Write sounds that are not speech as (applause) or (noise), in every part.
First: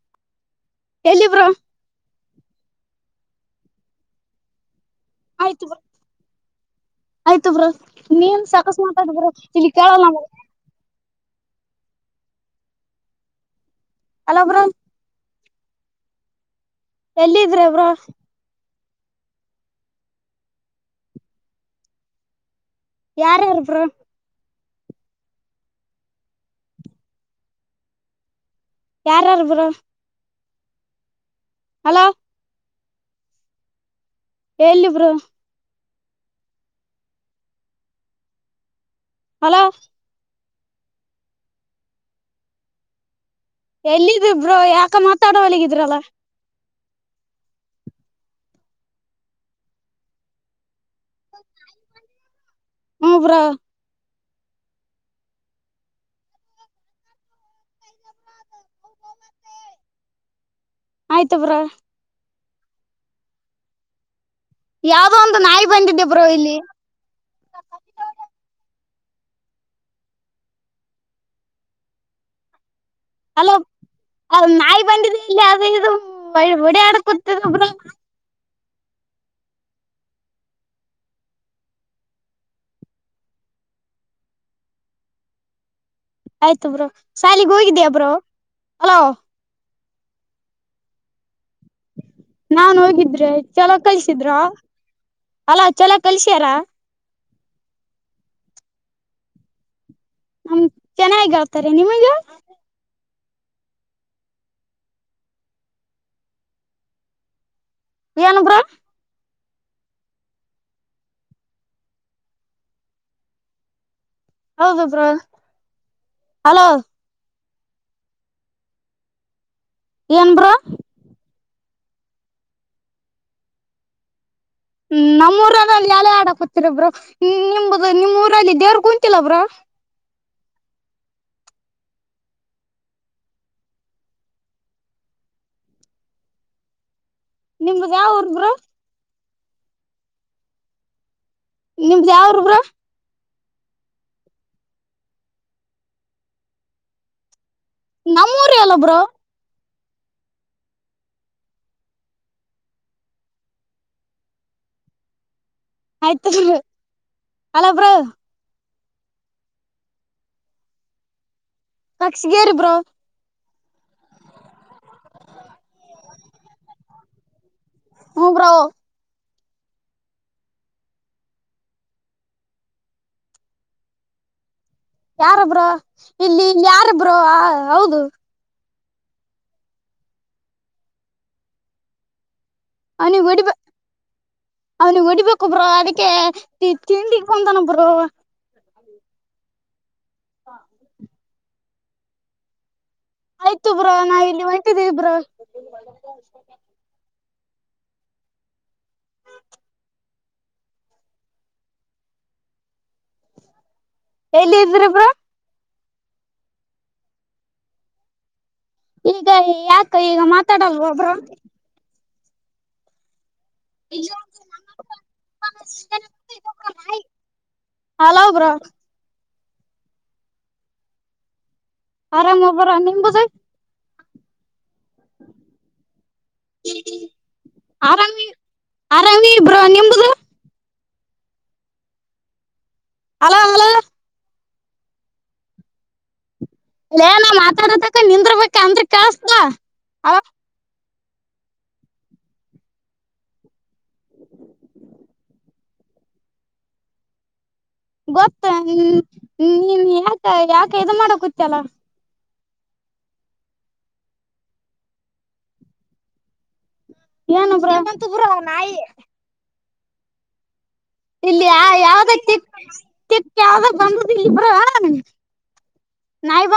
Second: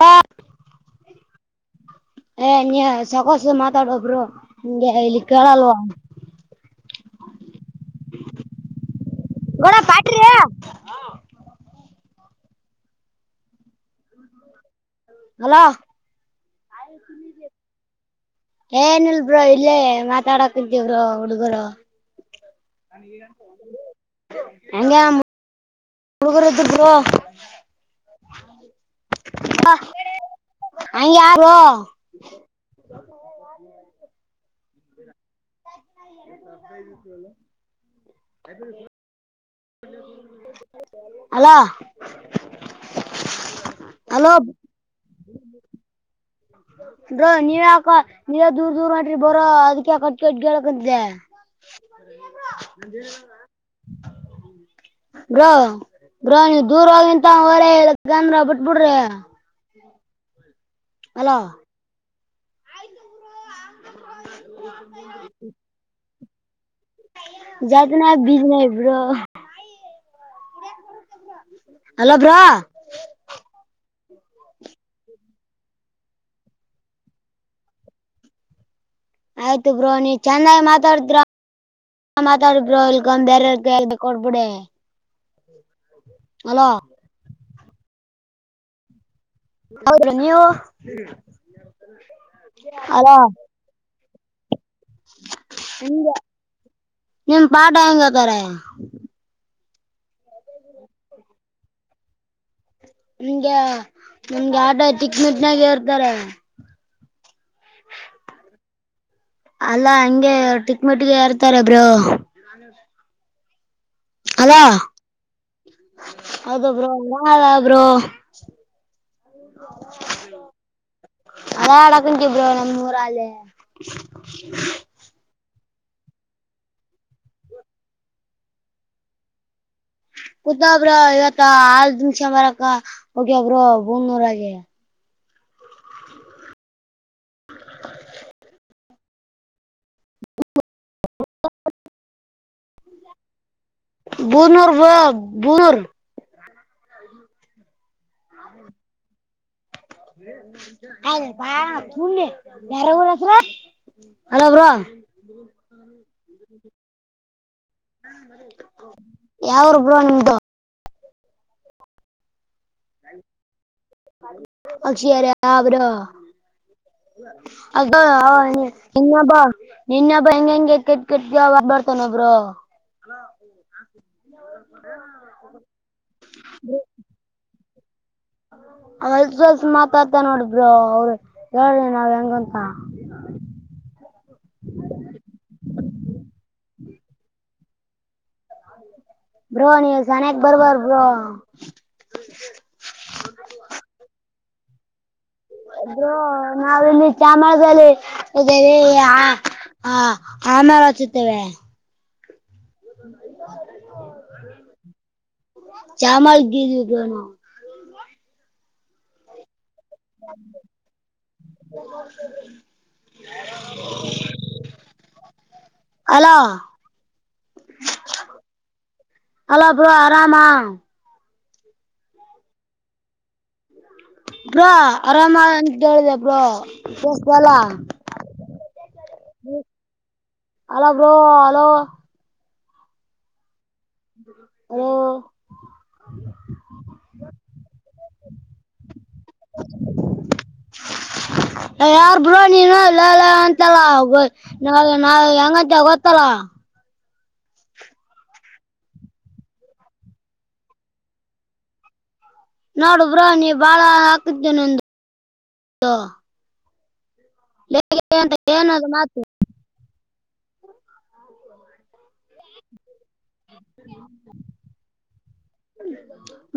ಹ ಎಲ್ಲಿಿ ಬ್ರೋ ಏ ನೀ ಸಾಕೋಸ ಮಾತಾಡ ಒಬ್ರು ನಿಂಗೆ ಹೇಳಲಿ ಆಯ್ತು ಬ ಆಯ್ತು ಬ್ರ ನೀನ್ ಸಾಕಸ್ಮ ತಿಿ ಗೌಡ ಕೇಳಲ್ಲ ಪಾಟ್ರಿ ಅಲಬ್ರು ಅಲೋ ಎಲ್ಲಿದ್ರೆಬ್ರ ಏನ ಇಲ್ಬೋ ಇಲ್ಲೇ ಮಾತಾಡಕಂತೀವರು ಹುಡುಗರು ಯಾರ್ಯಾರು ಬ್ರೋ ಹಂಗ ಮುಳಗರದು ಯಾರಾರ ಬರು ಹ ಯಾರು ಅಲೋ ಎಲ್ಲಿಬ್ರು ಗತ್ತುಲ್ಲ ತ ಹಲೋ. ಅಲೋ. ಎಲ್ಲಿದಿಬ್ರೋ ಯಾಕ ಮಾತಾಡವಲಾಗಿದಿರಲಾ. ಬ್ರೋ ನೀವ ಯಾಕ ನೀವ ದೂರ್ ದೂರ್ ಮಾಡ್ರಿ ಬರೋ ಅದಕ ಯಕ ಅಕಂತೆ. ಹ್ಮ್ (unintelligible) (unintelligible) ಬ್ರೋ ಬ್ರೋ ನೀವು ದೂರ ಹಂತ ಹೊರ ಹೇಳಂದ್ರ ಬಿಟ್ಬಿಡ್ರಿ. ಆಯ್ತು ಹಲೋ ಬ್ರೋ. ಯಾವ್ದೋ ಒಂದು ನಾಯಿ ಬಂದಿದ್ದೆ ಬ್ರೋ ಇಲ್ಲಿ. ಜದು ನ ಬಜನ ಇಬರು. ಅಲೋ ಬ್ರಾ. ಅಲೋ ನಾಯಿ ಬಂದಿದೆ ಇಲ್ಲಿ ಇದು ವಡ ಆಡ ಕೂತದ ಬ್ರೋ. ಆಯ್ತು ಬ್ರೋ ನೀ ಚೆನ್ನಾಗಿ ಮಾತಾಡ್ತಿರ. ನಾ ಮಾತಾಡಿಬ್ರೋ ಅಲ್ಗ ಒಂದ್ ಬೇರೆ ಅವ್ರ್ ಕೈಲಿ ಕೊಡ್ಬೇಡಿ. (unintelligible) ಆಯ್ತು ಬ್ರೋ ಶಾಲಗ್ ಹೋಗಿದೀಯ ಬ್ರೋ ಅಲೋ. ಹೌದ್ರಿ ನೀವು. ನಾನ್ ಅಲೋ ಹೋಗಿದ್ರೆ ಚಲೋ ಕಲ್ಸಿದ್ರ ಅಲ ಚಲೋ ಕಲ್ಸ್ಯಾರ. ನೀನ್ ಪಾಟ ಹೆಂಗಧಾರೆ. ನಮ ಚೆನ್ನಾಗ ಹೇಳ್ತಾರಾ ನಿಮಿಗ್. ನಿಮ್ಗೆ ನಿಮ್ಗೆ ಆಟೋ ಚಿಕ್ಮಿಟ್ನಾಗ ಇರ್ತಾರೆ. ಏ ಅನುಬ್ರ ಅಲ್ಲಾ ಹಂಗೆ ಟಿಕ್ ಮಟ್ಟಿಗೆ ಇರ್ತಾರಬ್ರು ನಾನ ಅದಾ ಹೌದು ಬ್ರೋ ಹೌದ ಹಲೋ ಬ್ರ ಹಾ ಬ್ರೋ ಏನ್ ಬ್ರೋ ಅದ ಅಡಕಂ ಿಬ್ರವರಿ ಅ ಮೂೂರಲ್ಲೆ ನಮೂರಲ್ಲಿ ಉಯ್ಯಲೆ ಅದಕತರ ಬ್ರೋ ನಿಮ ನಿಮ್ಮ್ ಊರಲ್ಲಿ ದೇವ್ರ ಕುಂತಿಲ್ಲ ಬ್ರೋ. ಕುತಾಬ್ರೋ ಇವತ್ತ ಹಾಲ್ ತುಂಬಸ್ಕೊಬಾರಕ ಹೋಗ್ಯಾವ ಬ್ರೋ ಬೂಮನೂರಗೆ. ನಿಮದ್ ಯಾವ್ ಉರ್ ಬ್ರೋ. ನಿಮ್ದ್ ಯಾವ್ ಊರು ಬ್ರೋ. ಬೂನೂರ್ ವ ಬುನೂರ್. ನಮ್ಮೂಊರ ಎಲ್ಲೊಬ್ರು ಅ ತ ಯಾರ ಹಊ ನರ (unintelligible) ಹಲೋ ಬ್ರಾ ಆಯ್ತು ಬ್ರೋ. ಅಲ್ಲ ಬ್ರೋ ಯಾವರು ಬೋ ನಿಮ್ದು ನಕ್ಷಿಗೇರಿಬ್ರು ಅಕ್ಷ ಅರ ಯಬರ ಅದ ಹ ಹ್ಮ ಬ್ರೋ ಇನ್ನೊಬ್ಬ ಇನ್ನಬ್ಬ ಹೆಂಗ ಹೆಂಗೆ ಕೆಟ್ ಕೆಟ್ ಬರ್ತಾನ ಒಬ್ರು ಹ ಯಾರಬ್ರ ಇಲ್ಲಿ ಇಲ್ಲಿ ಯಾರಬ್ಬ್ರ ಆ ಹೌದು ಹೊಲ್ಸ ಹೊಲ್ಸ ಮಾತಾಡ್ತ ನೋಡ ಬ್ರೋ ಅವ್ರರು ಹೇಳಿ ನಾವ್ ಹೆಂಗಂತ ಅ ವಡಿ ಅವ್ನಿಗೆ ಹೊಡಿಬೇಕೊಬ್ರೊ ಅದಕ್ಕೆ ತಿಂಡಿಗ್ ಬಂದನಬರು ಹ್ಮ ಬ್ರೋ ನೀವು ಸನಕ್ ಬರ್ಬಾರ ಬ್ರೋ ಆಯ್ತು ಬ್ರೋ ನಾ ಇಲ್ಲಿ ಹೊಂಟಿದ್ದೀ ಬ್ರೋ ಬ್ರೋ ನಾವಿಲ್ಲಿ ಚಾಮರದಲ್ಲಿ ಇದೇವೆ ಆಮರ ಹಚುತ್ತೇವೆ (unintelligible) ಎಲ್ಲಿ ಇದ್ರಿಬ್ರ ಚಾಮಲ್ ಗಿ ಗನ ಈಗ ಯಾಕ ಈಗ ಮಾತಾಡಲ್ವ ಒಬ್ಬ್ರ ಹ ಇಜ hello hello bro (unintelligible) hello bro ಆರಾಮಾ ಆರಾಮ ಬ್ರೋ ನಿಮ್ಮದು ಬ್ರೋ ಆರಾಮ್ ಏನಂತ ಕೇಳಿದೆ ಕೇಳಿಸ್ತಾ ಇಲ್ಲ ಆರಾಮಿ ಆರಾಮಿ ಇಬ್ರು ನಿಮದು hello bro hello hello hello hello ಎಲೆ ಮಾತಾಡದಕ್ಕ ನಿಂದ್ರಬೇಕ ಅಂದ್ರ ಕೇಳುತ್ತೆ ಯಾರ್ ಬ್ರೋ ನೀನು ಇಲ್ಲ ಅಂತ ಗೊತ್ತಲ್ಲ ನ ನಾ ಹೆಂಗಂಂತ ಗೊತ್ತಲ್ಲ ಗೊತ್ತ ನೀನ್ ಯಾಕ ಯಾಕ ಇದು ಮಾಡ ಕುೂತ್ತಲ್ಲ ನೋಡು ಬ್ರೋ ನೀ ಬಾಳ ಹಾಕತೀ ಏನು ಬ್ರಂತ ಬ್ರ ಅಂತ ನಾಯಿ ಏನದು ಮಾತು ಇಲ್ಲಿ ಯ ಯಾವ್ದ ತಿ ತಿಕ್ಕ ಯಾವ್ದ ಬಂದಲ್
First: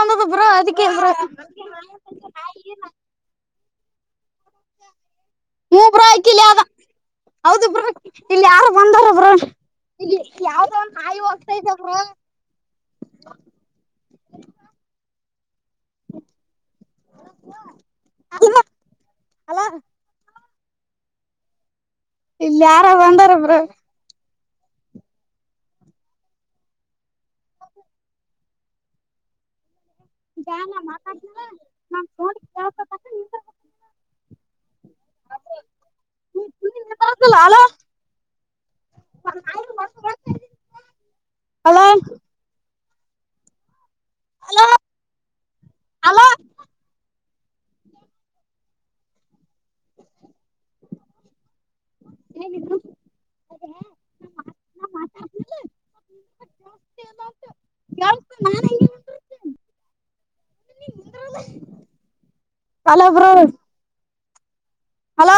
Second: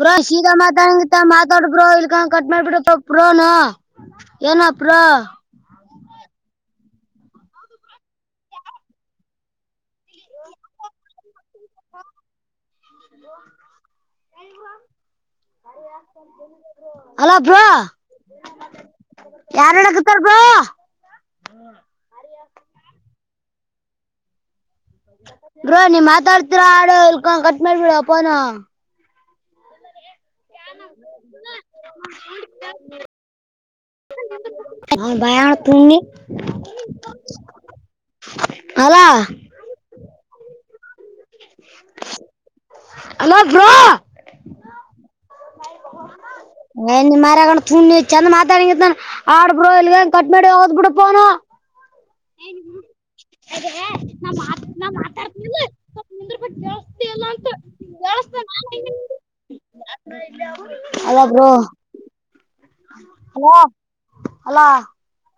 ಬ್ರೋ ಸೀದಾ ಅದಕ್ಕೆಬ ಮಾತಾಡಂಗಿತ್ತ ಮಾತಾಡು ಬ್ರೋ ಕಟ್ ಮಾಡಬಿಡ ಪ್ರೋನಾ ಏನ ಪ್ರೋ ಮೂ ರಾಯ್ ಕಿಲಿಗ ಹೌದು ಇಲ್ಲಿ ಯಾರು ಬಂದಾರ ಬ್ರ ಇಲ್ಲಿ ಯಾವ್ದ ಒಂದ ನಾಯಿ ಹೋಗ್ತಾತೆ ಬ್ರ ಹೇಳ ಅಲ ಬ್ರಾ ಅಲ ಯಾರ್ಣಗತಾರ ಬ್ರೋ ಇಲ್ಲ ಯಾರ ಬಂದಾರಬ್ರ ಬೋ ನೀ್ ಮಾತಾಡ್ತಿೀರಾ ಆಡು ಕಟ್ ಮಾಡ್ಬಿಡಪ್ಪೋನ ನ ಮಾತಾಡ್ ನಾ್ ತೋಲಿಕ್ಕೆಳ್ ನಿ ನಿಂತಿರ್ಬೇಕು (inaudible) ಅಲಾ ಹಲೋ ಬ್ರಾ ಹಲೋ ಅಲೋ ನ ಮರ ತುಣಿ ಚ ಅಂದ ಮಾತಾಡ ಆಡ್ಬೋ ಇಲ್ಲಿಗನ್ ಕಟ್ ಡಿ ಹೋದ್ ಬಿಡುೋನು ಅದ ನ ನ ಮಾತಾಡ್ತ ಜಸ್ ಅ ನಾನ ಅಲ್ಲ ಬ್ರೋ ಹಲೋ ಅಲಾ ಹಲೋ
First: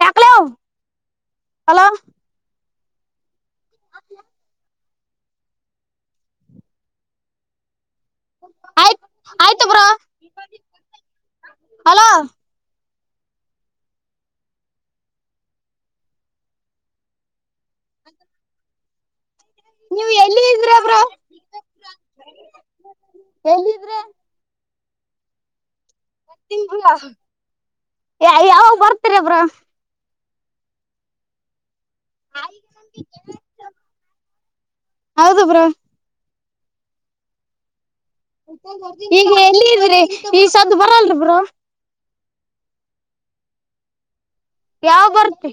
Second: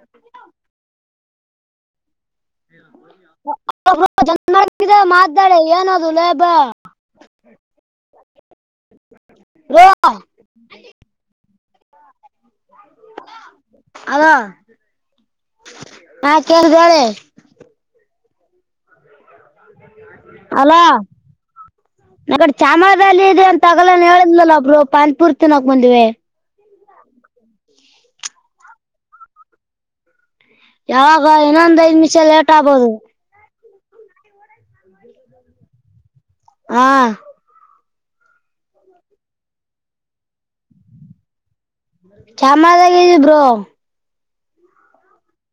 ಚಾಕಲವು ಹಲೋ ಹ ಹ ಇ ಮಾತಾಡ ಏನದು ಲೇಬ ಆಯ್ತ ಆಯ್ತು ಬ್ರಾ ಬ್ರೋ ಅಲೋ ಅಗ ಹ ಕೆೇಳಿದಡೆ (inaudible) ನೀವ್ ಎಲ್ಲಿ ಅಲ ಇದ್ರ ಬ್ರೋ ನಗಡೆ ಚಾಮರಲ್ಲಿ ಇದೆ ಅಂತ ತಗಲ ಎಲ್ಲಿದ್ರ ಹೇಳಿದ್ಲಲ್ಲಾ ಒಬ್ರು ಪಾಂಪೂರ್ ತಿನ್ನಕ ಬಂದಿವೆ ಯಾವ ಬರ್ತರ ಬ್ರ ಯಾವಾಗ ಇನ್ನೊಂದ್ ಐದ್ ನಿಮಿಷ ಲೇಟ್ ಆಗ್ಬೋದು ಹೌದು ಬ್ರ ಹಾಂ ಈಗ ಎಲ್ಲಿ ಇದ್ರಿ ಈ ಸ್ದು ಬರಲ್ರಿ ಬ್ರ ಶಾಮದಾಗ ಇದಬರು ಯಾವ್ ಬರ್ತ್ತ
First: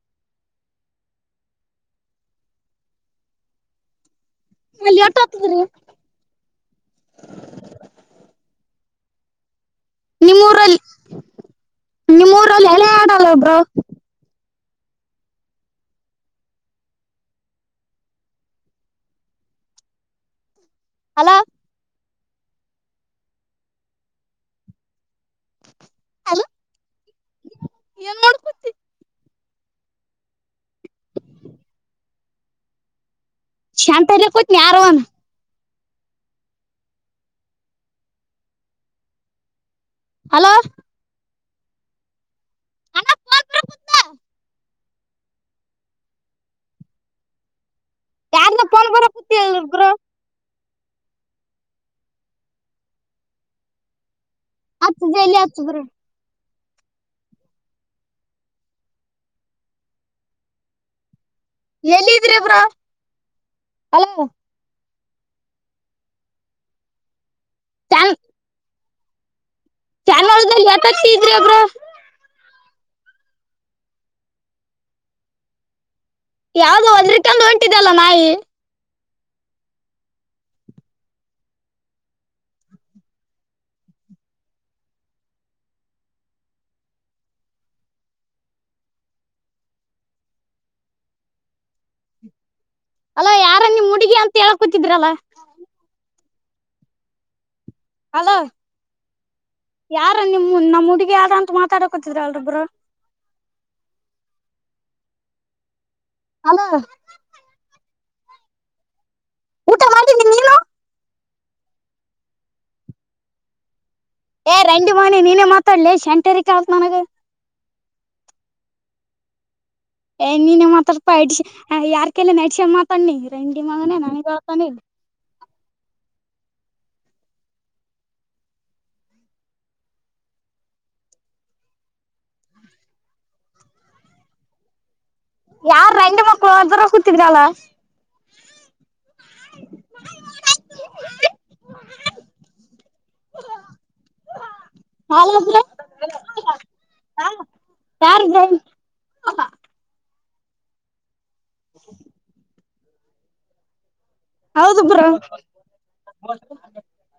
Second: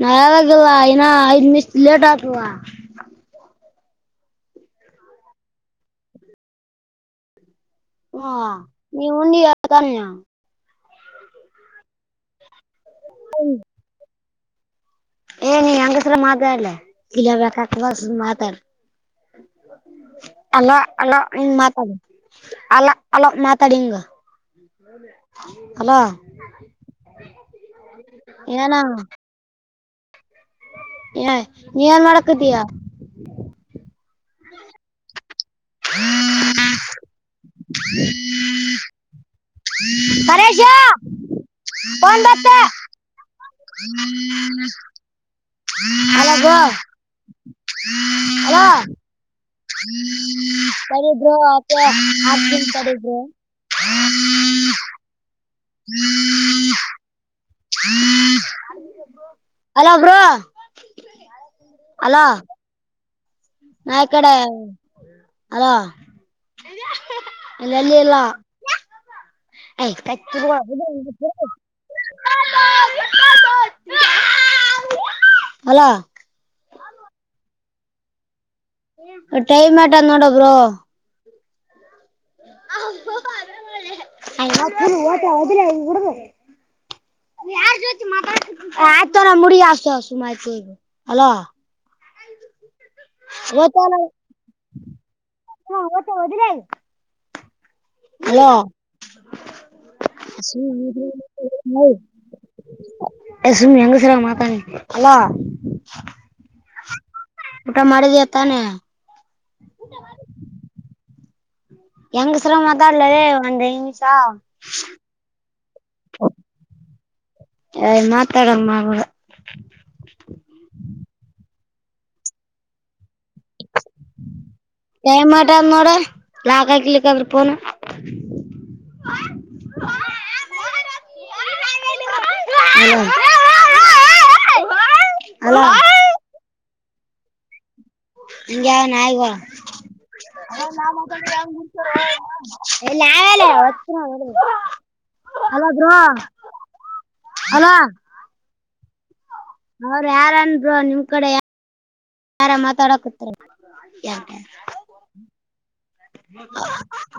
ನಾ ಯಾವಾಗಿಲ್ಲ ಇನ್ನ ಐದ್ ನಿಮಿಷ ಲೇಟ್ ಆತ್ಲ್ವಾ ಅಲ್ಲಿ ಆಟ್ಟ ಆಗ್ತದೆ ನೀವು ಹಾ ನೀವು ನೀನ್ಯ ನಿಮ್ಮೂರಲ್ಲಿ ನಿಮ್ಮೂರಲ್ಲಿ ಎಲೆ ಆಲ್ಲ ಒಬ್ರು ಏ ನೀ ಹೆಂಗಸತ್ರ ಮಾತಾಡ್ಲ ಇಲ ಬಕ ಬ ಮಾತಾಡ್ ಅಲ್ಲ ಹಲೋ ಅಲ್ಲಂಗ ಮಾತಾಡಿ ಅಲ್ಲ ಅಲ್ಲ ಮಾತಾಡಿಂಗ ಹಲೋ ಏನ್ ಮಾಡ್ಕೊತಿ ಏನಾ ಏ ನೀ ಏನ್ ಮಾಡಕಿದೀಯಾ ಶಂತಲ್ಲ ಕೂತನಿ ಯರೋನ್ ಹ್ಮ ಹಲೋ ಮೇಶ ಬ ಬತ್ತ ಹ ಹ ಏ ಕಡಿದ್ರು ಆ ಆನ್ ಕಡಿದ್ರು ಆತ್ತು ಜೈಲಿ ಆತ್ತುು ಬರ ಹ್ಮ್ ಅಲೋ ಬ್ರೋ ಹಲೋ ಎಲ್ಲಿದ್ರಿಬ್ರ ನಾ ಕಡೆ ಅದಾಲ್ಲಿಿ ಚಾನ್ ಎಲ್ಲಾ ಆ ಪಕ್ ಚಾನಲ್ದಲ್ಲಿ ಎಟ್ ಹತ್ತಿದ್ರಿ ಬ್ರೋ ಅಲ (unintelligible) ಯಾವ್ದೋ ಒಂದ್ ರಿಟನ್ ಹೊಂಟಿದೆ ಅಲ್ಲ ನಾಯಿ ಟೈಮ್ ಆಟ ನೋಡಬರು ಆರ್ (unintelligible) ಹ ದಿಲ್ಲಡ್ದ ಆಯ್ತಾರ ಮುಡಿ ಆತ ಸುಮಾಯ್ತು ಅಲ (unintelligible) ಅಲ್ಲ ಯಾರ ನೀ ಹುಡುಗಿ ಅಂತ ಹೇಳಕೂತಿದ್ರಲ್ಲ ಹಾ ಓತ ಹೋದಿ್ರ ಅಲೋ ಹೆಲೋ ಯಾರ ನಿಮ್ ನಮ್ಮ್ ಹುಡುಗ ಯಾರ ಅಂತ ಮಾತಾಡಕೋತಿದ್ರ ಅಲ್ೊಬ್ಬರು ಎ ಸುಮ್ಮಿ ಹೆಂಗ ಸರ ಮಾತಾಾನ ಅಲ್ಲಾ ಅಲ ಊಟ ಮಾಡಿದಯ ತಾನೆ ಊಟ ಮಾಡಿದ್ದೀಿ ನೀನು ಹೆಂಗ್ ಸುರ ಮಾದಾ ಇಲ್ಲದೇ ಒಂದ ಇಂಗ್ಲೀಷ್ ಏ ರಂಡಿ ಮನೆಿ ನೀಿನೇ ಮಾತಾಡ್ಲಿ ಶೆಂಟರಿ ಕಲ್ತ್ ನನಗ ಅಯ್ ಮಾತಾಡಂಗ ಮಗುವ ಏ ನೀನ ಮಾತಾಡ್ಪಾ ಇಡ್ ಯಾರ್ಕಲ್ಲ ನೆಡ್ಸ ಮಾತಾಿ ರಂಗಂಡಿ ಮಗನ ನನಗ್ ಬಳ್ತಾನ ಇಲ್ಲಿ ಟೈಮ್ ಮಾಡದ್ ನೋಡ್ರ ಲಾಕ್ ಹಾಕಲಿಕ್ಕ ಆದ್ರ ಪೋನ ಹ ಹಲೋ ಯಾರ್ ರಂಡ್ ಮಕ್ಳುತ್ರರ ಕೂತಿದ್ರಲ್ಲ ಹಂಗ ಯಾವನ ಆಯಗ ಎಲ್ಲಲ ಅತ್ರ ಹ ಅಲ ಅವ್ರ ಯಾರನ್ರು ನಿಮ್ ಕಡೆ ಹ ಮಾತಾಡಕ ಯಾ ಹೌದು ಬ್ರಾ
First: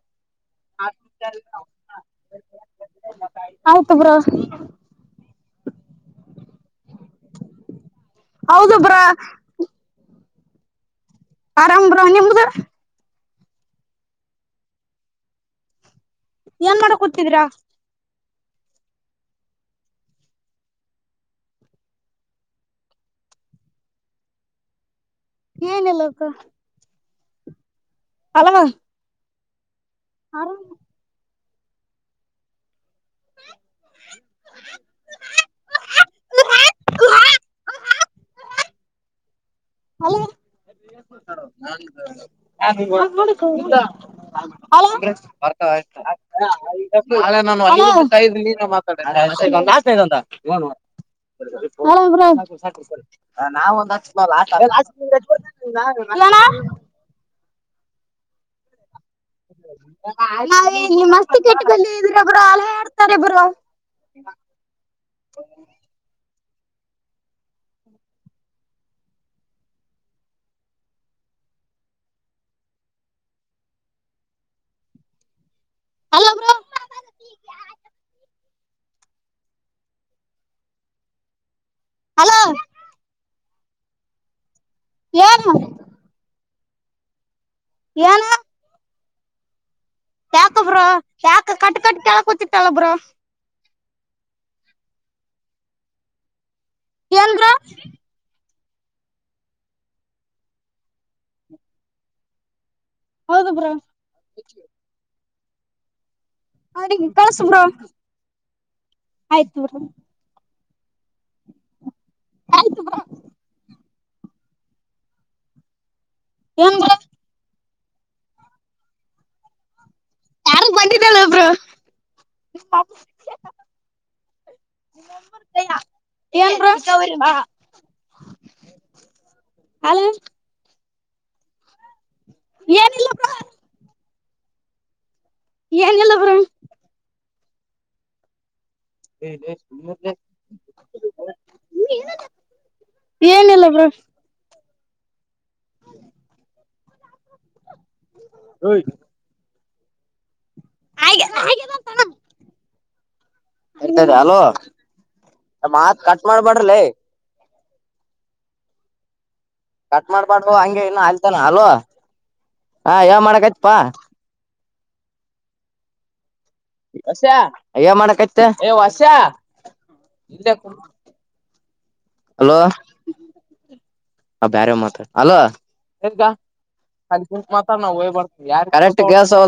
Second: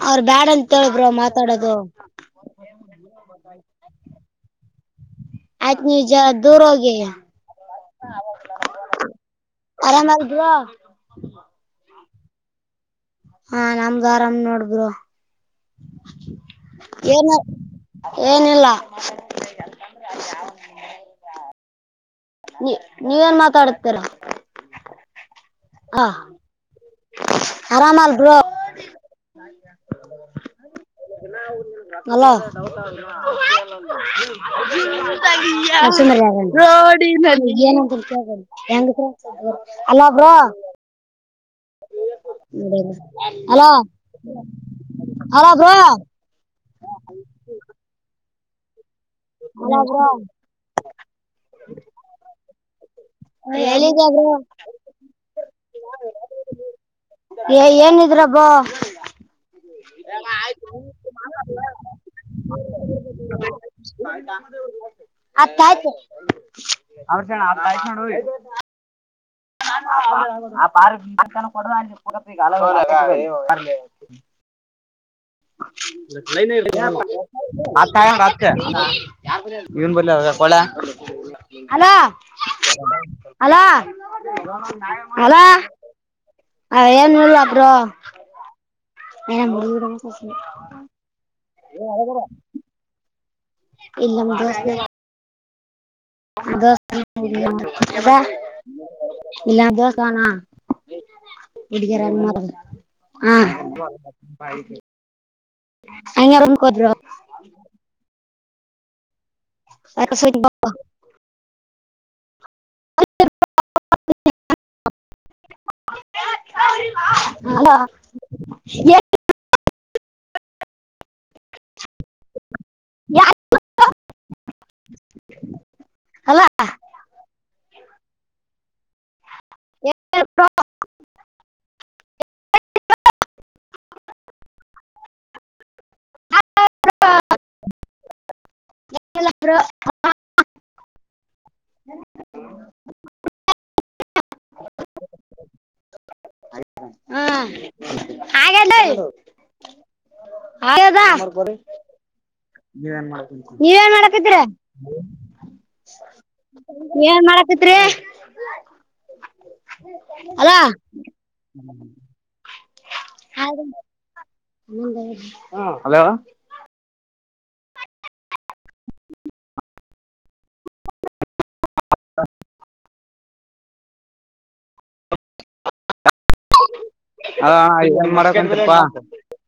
ಅವ್ರ ಬ್ಯಾಡ ಅಂತೇಳಬ್ರರು ಮಾತಾಡೋದು ಹೌತಬ್ರ ಆಯ್ತ ನೀವು ಜ ದೂರ ಹೋಗಿ ಹೌದು ಬ್ರೋ ಆರಾಮಾಗ್ದವಾ ಆರಾಮ್್ರ ನಿಮದ ಹ ನಮ್ಗ ಆರಾಮ ನೋಡಬರು ಏನ್ ಮಾಡಕ್ ಏನ ಕೂತಿದೀರಾ ಏನಿಲ್ಲ. ನೀ ನೀವ ಏನ್ ಮಾತಾಡತೀರಾ ಏನಿಲ್ಲ ಅಕ್ಕಾ. ಆರಾಮ ಅಲ್ಲ ಬ್ರೋ. (inaudible) ಹಲೋ (unintelligible) ರೋಡಿನಲಿ (unintelligible) ಹೆಂಗ್ ನಾಳೆ ಇತ್ರ ಅಲ ಬ್ರೋ (unintelligible) (unintelligible) ಹಲ ಅಲೋ ಅಲೋ ಬ್ರೋ ಹೆ ನಾನ ಅಲೋ ಬ್ರೋ ಮಾತಾಂತ ನಾವ ಒಂದ್ ಎಲ್ಲಿದೆ ಬ್ರೋ ಹಚ್ (unintelligible) ಏಣ. ಏ ಏನಿದ್ರ ಬ್ರೊ? ನಿ ಮಸ್ತಿ ಕೆಟ್ಟ ಇದ್ರಬರು ಅಲ ಹಡ್ತಾರೆ ಬ್ರೋ. ಹತ್ತ ಆಯ್ತು ಅವ್ರ ಜ ಆತಾಯ ಕಣ. (unintelligible) (unintelligible) ಹಲೋ ಬ್ರೋ ಇವನ ಬಲ್ಲಿ ಆದ ಕೋಡಲ್ಯ. ಅಲೋ. ಹಲೋ ಹಲೋ ಹಲೋ ಏನ್ ಅ ಏನ್ ಇಲ್ಲ ಬ್ರೋ ಏನ ಏಯ್ ನಮ್ ಹುಡುಗುರ್ ಯಾಕ ಬ್ರೋ (unintelligible) ಯಾಕ ಕಟ್ ಕಟ್ ಕೇಳ ಕೂತಿತ್ತಲ್ಲ ಬ್ರೋ. ಇಲ್ ನಮ್ ದೋಸ್ತ್ (unintelligible) ಏನ್ (unintelligible) ಬ್ರೋ ಅತ್ತ ಇಲ್ಲಾ ದಿವಸಣ ಕುಡಿಕರ ಹ ಹೌದು ಬ್ರೋ ಹಂಗೇರು ಬ್ರೋ ಅವರಿಗಿ ಕಳಸೂ ಬ್ರೋ ಆಯ್ತು ಬ್ರೋ ಕಳಸ್ತಾ ಬ್ರೋ ಆಯ್ತು ಬ್ರೋ ಏನ್ ಬ್ರೋ ಹಲೋ (unintelligible) ಎ (unintelligible) ಯಾರ ಬಂದಿದಳ ಒಬ್ರು ನಿಮ್ಮಪ್ಪ ಅಲ್ಲ ಏನ್ ಬ್ರೊ? ಹ (unintelligible) ಏನಿಲ್ಲ (unintelligible) ಏನಿಲ್ಲ ಬ್ರೊ. ಏನಿಲ್ಲ ಬ್ರೊ. ಹಾ ಹಾಗ ಹಾಗದ. ನೀವೇನ್ ಸರಿ ಮಾಡಕತ್ತೀರಿ ಹಲೋ ಮಾತ್ ಕಟ್ ಮಾಡ್ಬಾಡ್ರಲೇ ಏನ್ ಮಾಡ್ ಹತ್ರಿ. ಕಟ್ ಮಾಡ್ಬಾರ್ದು ಹಂಗೆ ಇನ್ನು ಅಲ್ತಾನ ಅಲೋ ಹ ಯಾವ ಮಾಡಕಯತ್ಪಾ. ಹ ಹಲೋ ಹೇಳ. ಹೊಸ್ಯಾ ಏನ್ ಮಾಡಕ್ಯತೆ ಯ ಹೊಸ್ಯಾ. ಅಲೋ ಆ ಬ್ಯಾರೆರ್ ಮಾತ (unintelligible) ಏನ್ ಮಾಡಕಂತಪ್ಪಾ ಕರೆಂಟು ಗ್ಯಾಸೊ